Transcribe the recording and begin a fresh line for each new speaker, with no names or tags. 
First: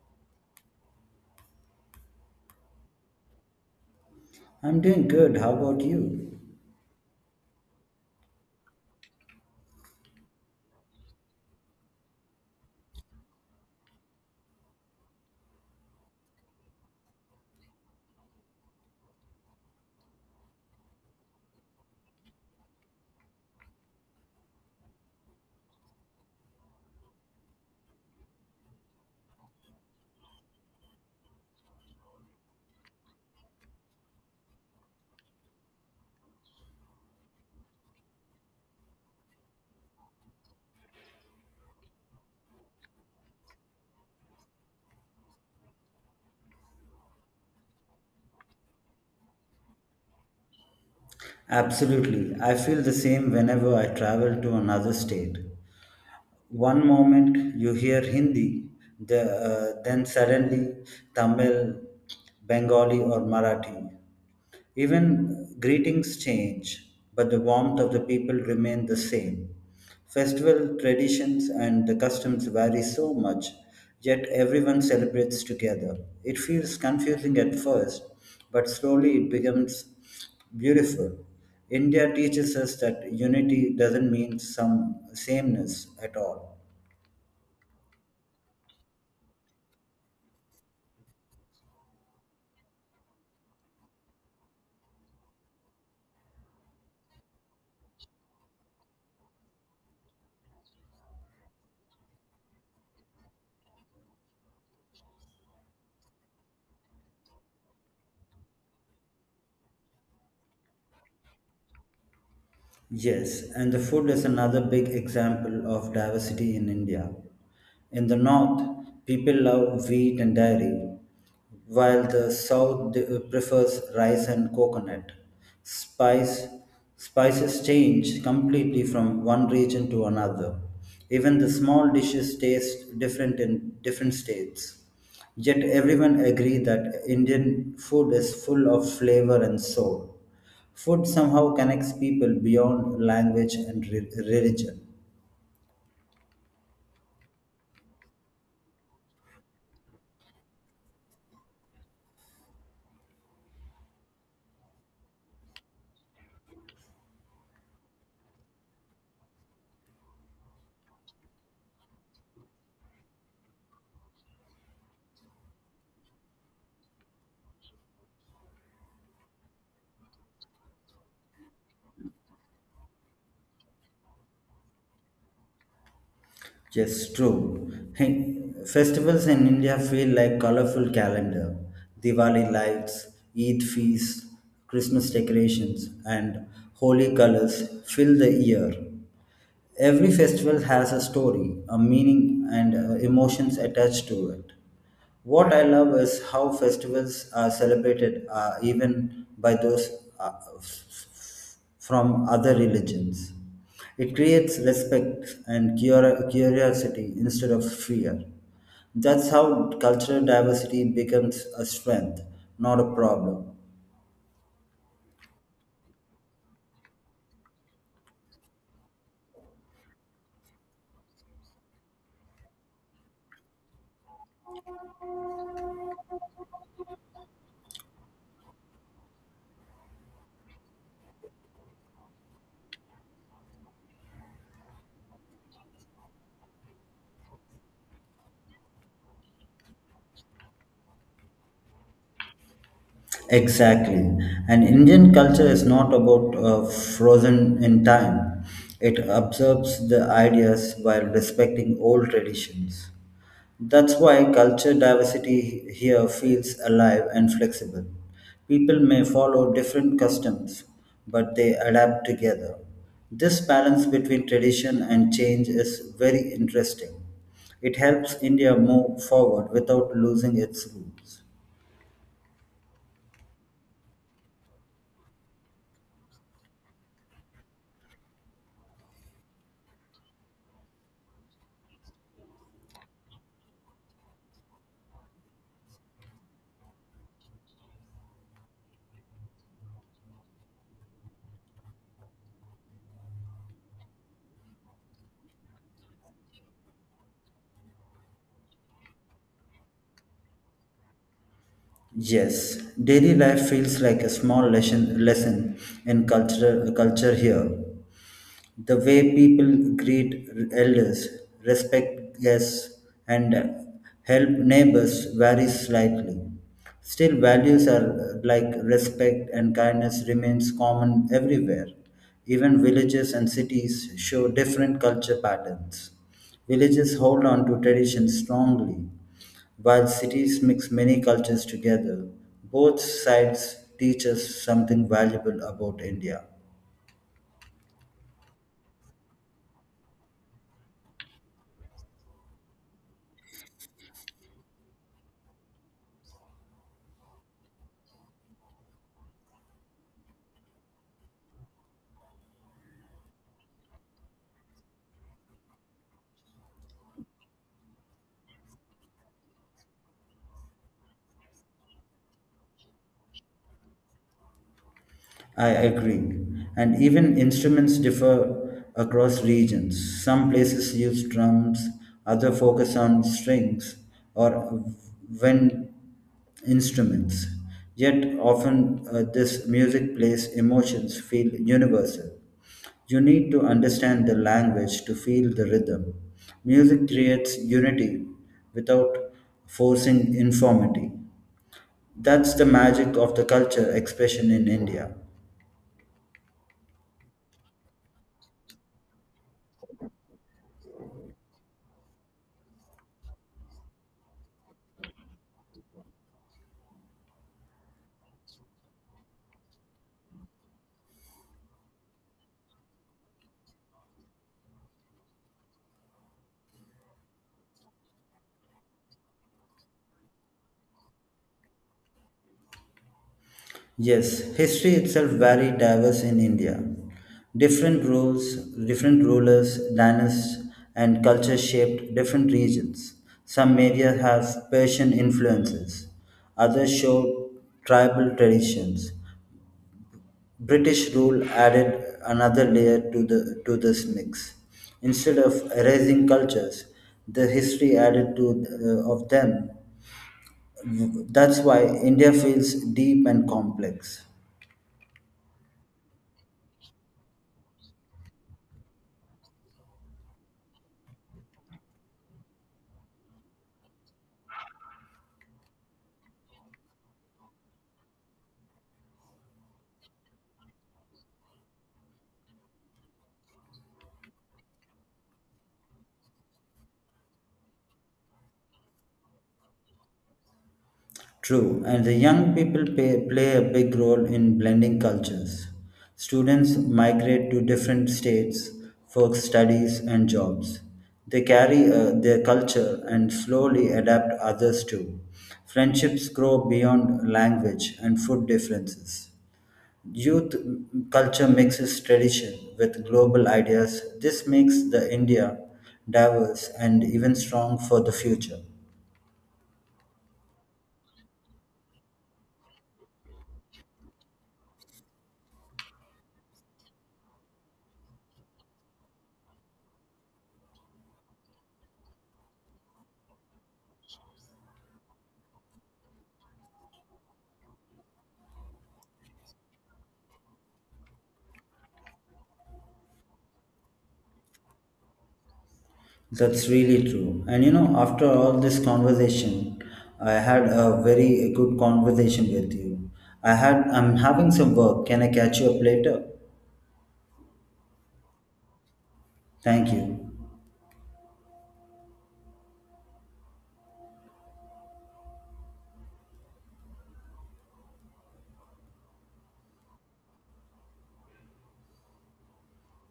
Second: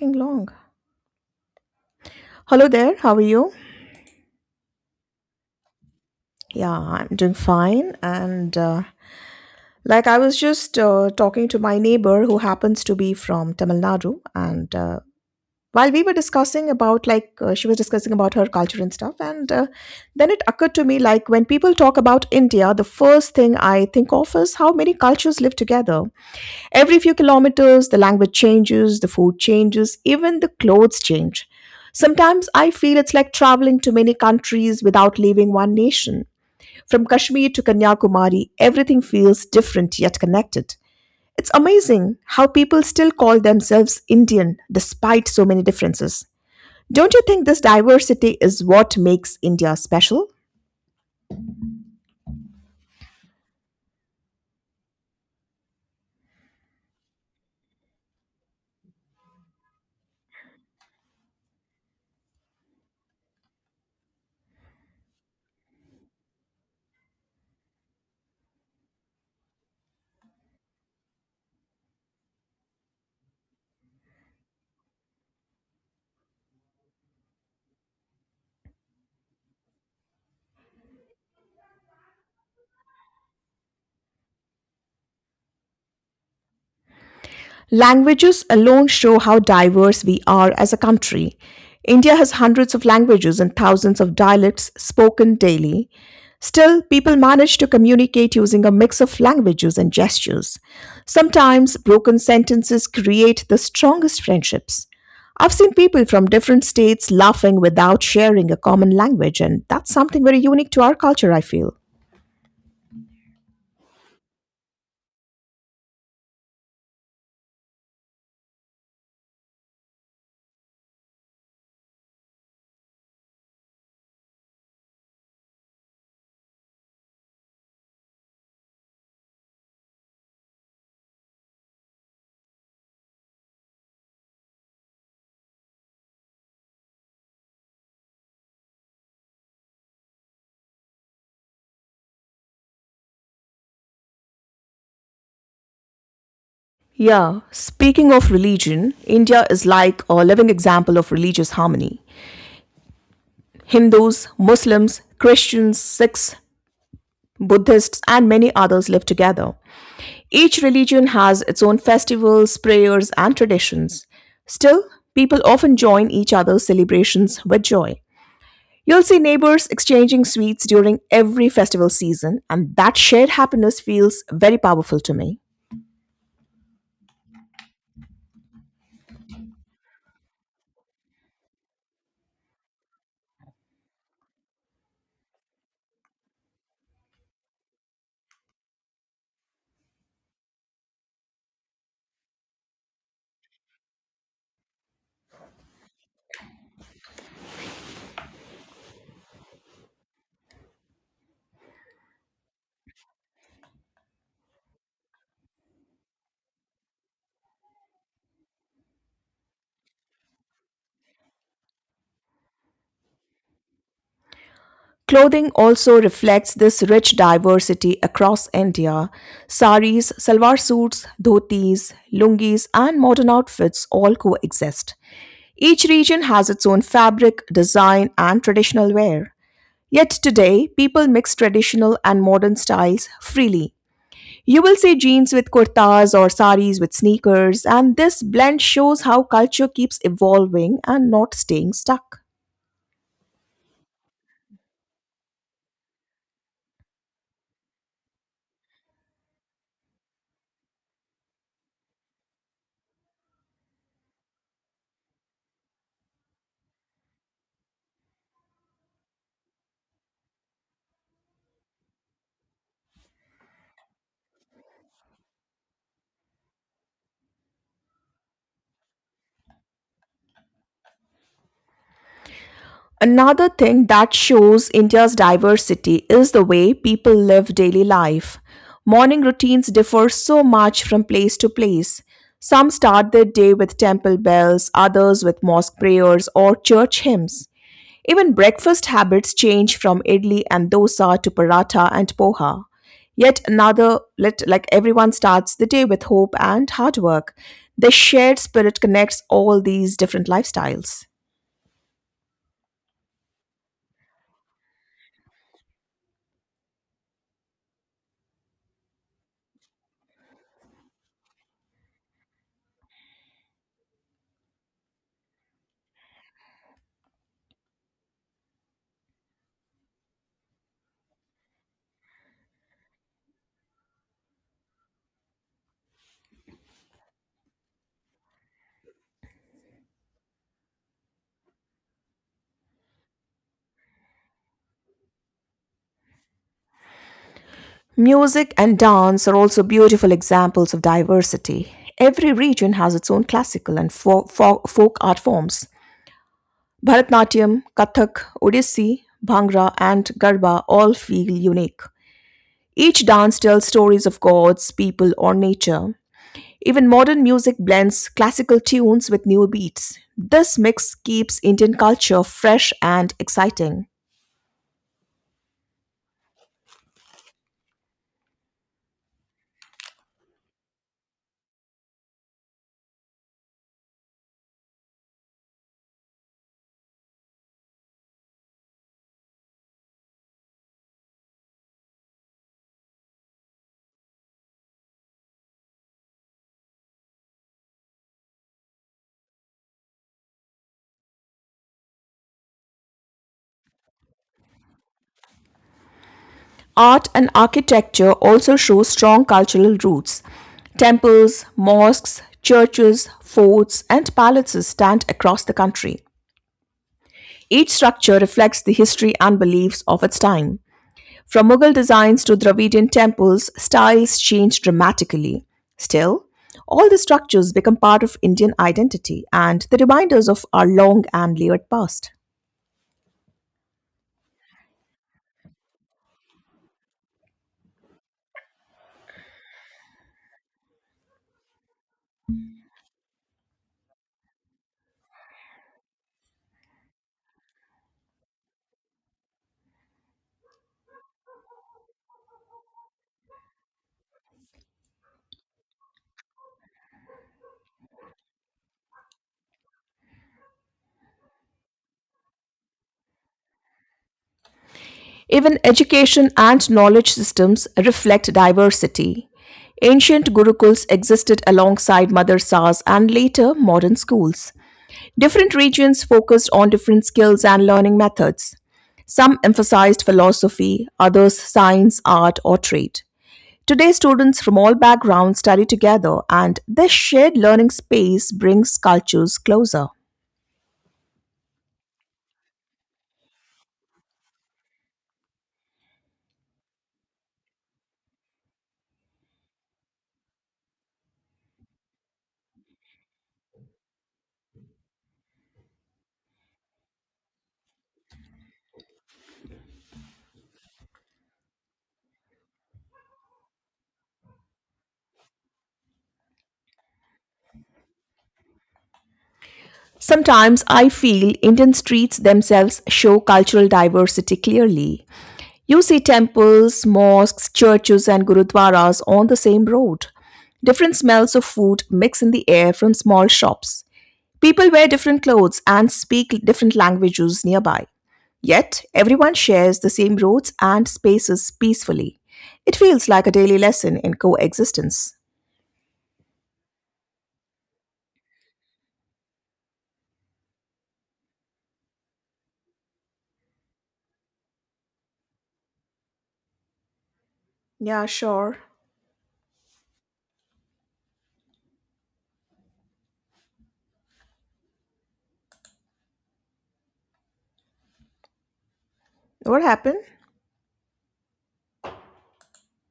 Fucking long. Hello there, how are you?
I'm doing good. How about you?
Yeah, I'm doing fine. And like I was just talking to my neighbor who happens to be from Tamil Nadu, and while we were discussing about she was discussing about her culture and stuff, and then it occurred to me like when people talk about India, the first thing I think of is how many cultures live together. Every few kilometers, the language changes, the food changes, even the clothes change. Sometimes I feel it's like traveling to many countries without leaving one nation. From Kashmir to Kanyakumari, everything feels different yet connected. It's amazing how people still call themselves Indian despite so many differences. Don't you think this diversity is what makes India special?
Absolutely. I feel the same whenever I travel to another state. One moment you hear Hindi, the, then suddenly Tamil, Bengali, or Marathi. Even greetings change, but the warmth of the people remain the same. Festival traditions and the customs vary so much, yet everyone celebrates together. It feels confusing at first, but slowly it becomes beautiful. India teaches us that unity doesn't mean some sameness at all.
Languages alone show how diverse we are as a country. India has hundreds of languages and thousands of dialects spoken daily. Still, people manage to communicate using a mix of languages and gestures. Sometimes, broken sentences create the strongest friendships. I've seen people from different states laughing without sharing a common language, and that's something very unique to our culture, I feel.
Yes, and the food is another big example of diversity in India. In the north, people love wheat and dairy, while the south prefers rice and coconut. Spice, spices change completely from one region to another. Even the small dishes taste different in different states. Yet everyone agree that Indian food is full of flavor and soul. Food somehow connects people beyond language and religion.
Yeah, speaking of religion, India is like a living example of religious harmony. Hindus, Muslims, Christians, Sikhs, Buddhists, and many others live together. Each religion has its own festivals, prayers, and traditions. Still, people often join each other's celebrations with joy. You'll see neighbors exchanging sweets during every festival season, and that shared happiness feels very powerful to me.
Yes, true. Hey, festivals in India feel like colorful calendar. Diwali lights, Eid feasts, Christmas decorations, and holy colors fill the year. Every festival has a story, a meaning, and emotions attached to it. What I love is how festivals are celebrated even by those uh, from other religions. It creates respect and curiosity instead of fear. That's how cultural diversity becomes a strength, not a problem.
Clothing also reflects this rich diversity across India. Saris, salwar suits, dhotis, lungis, and modern outfits all coexist. Each region has its own fabric, design, and traditional wear. Yet today, people mix traditional and modern styles freely. You will see jeans with kurtas or saris with sneakers, and this blend shows how culture keeps evolving and not staying stuck.
Exactly. And Indian culture is not about frozen in time. It observes the ideas while respecting old traditions. That's why culture diversity here feels alive and flexible. People may follow different customs, but they adapt together. This balance between tradition and change is very interesting. It helps India move forward without losing its roots.
Another thing that shows India's diversity is the way people live daily life. Morning routines differ so much from place to place. Some start their day with temple bells, others with mosque prayers or church hymns. Even breakfast habits change from idli and dosa to paratha and poha. Yet another, let, like everyone starts the day with hope and hard work. The shared spirit connects all these different lifestyles.
Yes, daily life feels like a small lesson in culture here. The way people greet elders, respect guests, and help neighbors varies slightly. Still, values are like respect and kindness remains common everywhere. Even villages and cities show different culture patterns. Villages hold on to traditions strongly, while cities mix many cultures together. Both sides teach us something valuable about India.
Music and dance are also beautiful examples of diversity. Every region has its own classical and folk art forms. Bharatnatyam, Kathak, Odissi, Bhangra, and Garba all feel unique. Each dance tells stories of gods, people, or nature. Even modern music blends classical tunes with new beats. This mix keeps Indian culture fresh and exciting.
I agree. And even instruments differ across regions. Some places use drums, other focus on strings or wind instruments. Yet often this music plays emotions feel universal. You need to understand the language to feel the rhythm. Music creates unity without forcing informity. That's the magic of the culture expression in India.
Art and architecture also show strong cultural roots. Temples, mosques, churches, forts, and palaces stand across the country. Each structure reflects the history and beliefs of its time. From Mughal designs to Dravidian temples, styles change dramatically. Still, all the structures become part of Indian identity, and the reminders of our long and layered past.
Yes, history itself very diverse in India. Different rulers, dynasties, and cultures shaped different regions. Some areas have Persian influences, others show tribal traditions. British rule added another layer to this mix. Instead of erasing cultures, the history added to of them. That's why India feels deep and complex.
Even education and knowledge systems reflect diversity. Ancient gurukuls existed alongside madrasas and later modern schools. Different regions focused on different skills and learning methods. Some emphasized philosophy, others science, art, or trade. Today, students from all backgrounds study together, and this shared learning space brings cultures closer.
True, and the young people play a big role in blending cultures. Students migrate to different states for studies and jobs. They carry their culture and slowly adapt others too. Friendships grow beyond language and food differences. Youth culture mixes tradition with global ideas. This makes the India diverse and even strong for the future.
Sometimes I feel Indians treats themselves show cultural diversity clearly. You see temples, mosques, churches, and gurudwaras on the same road. Different smells of food mix in the air from small shops. People wear different clothes and speak different languages nearby. Yet, everyone shares the same roads and spaces peacefully. It feels like a daily lesson in coexistence.
That's really true. And you know, after all this conversation, I had a very good conversation with you. I'm having some work. Can I catch you up later?
Yeah, sure.
Thank you.
What happened?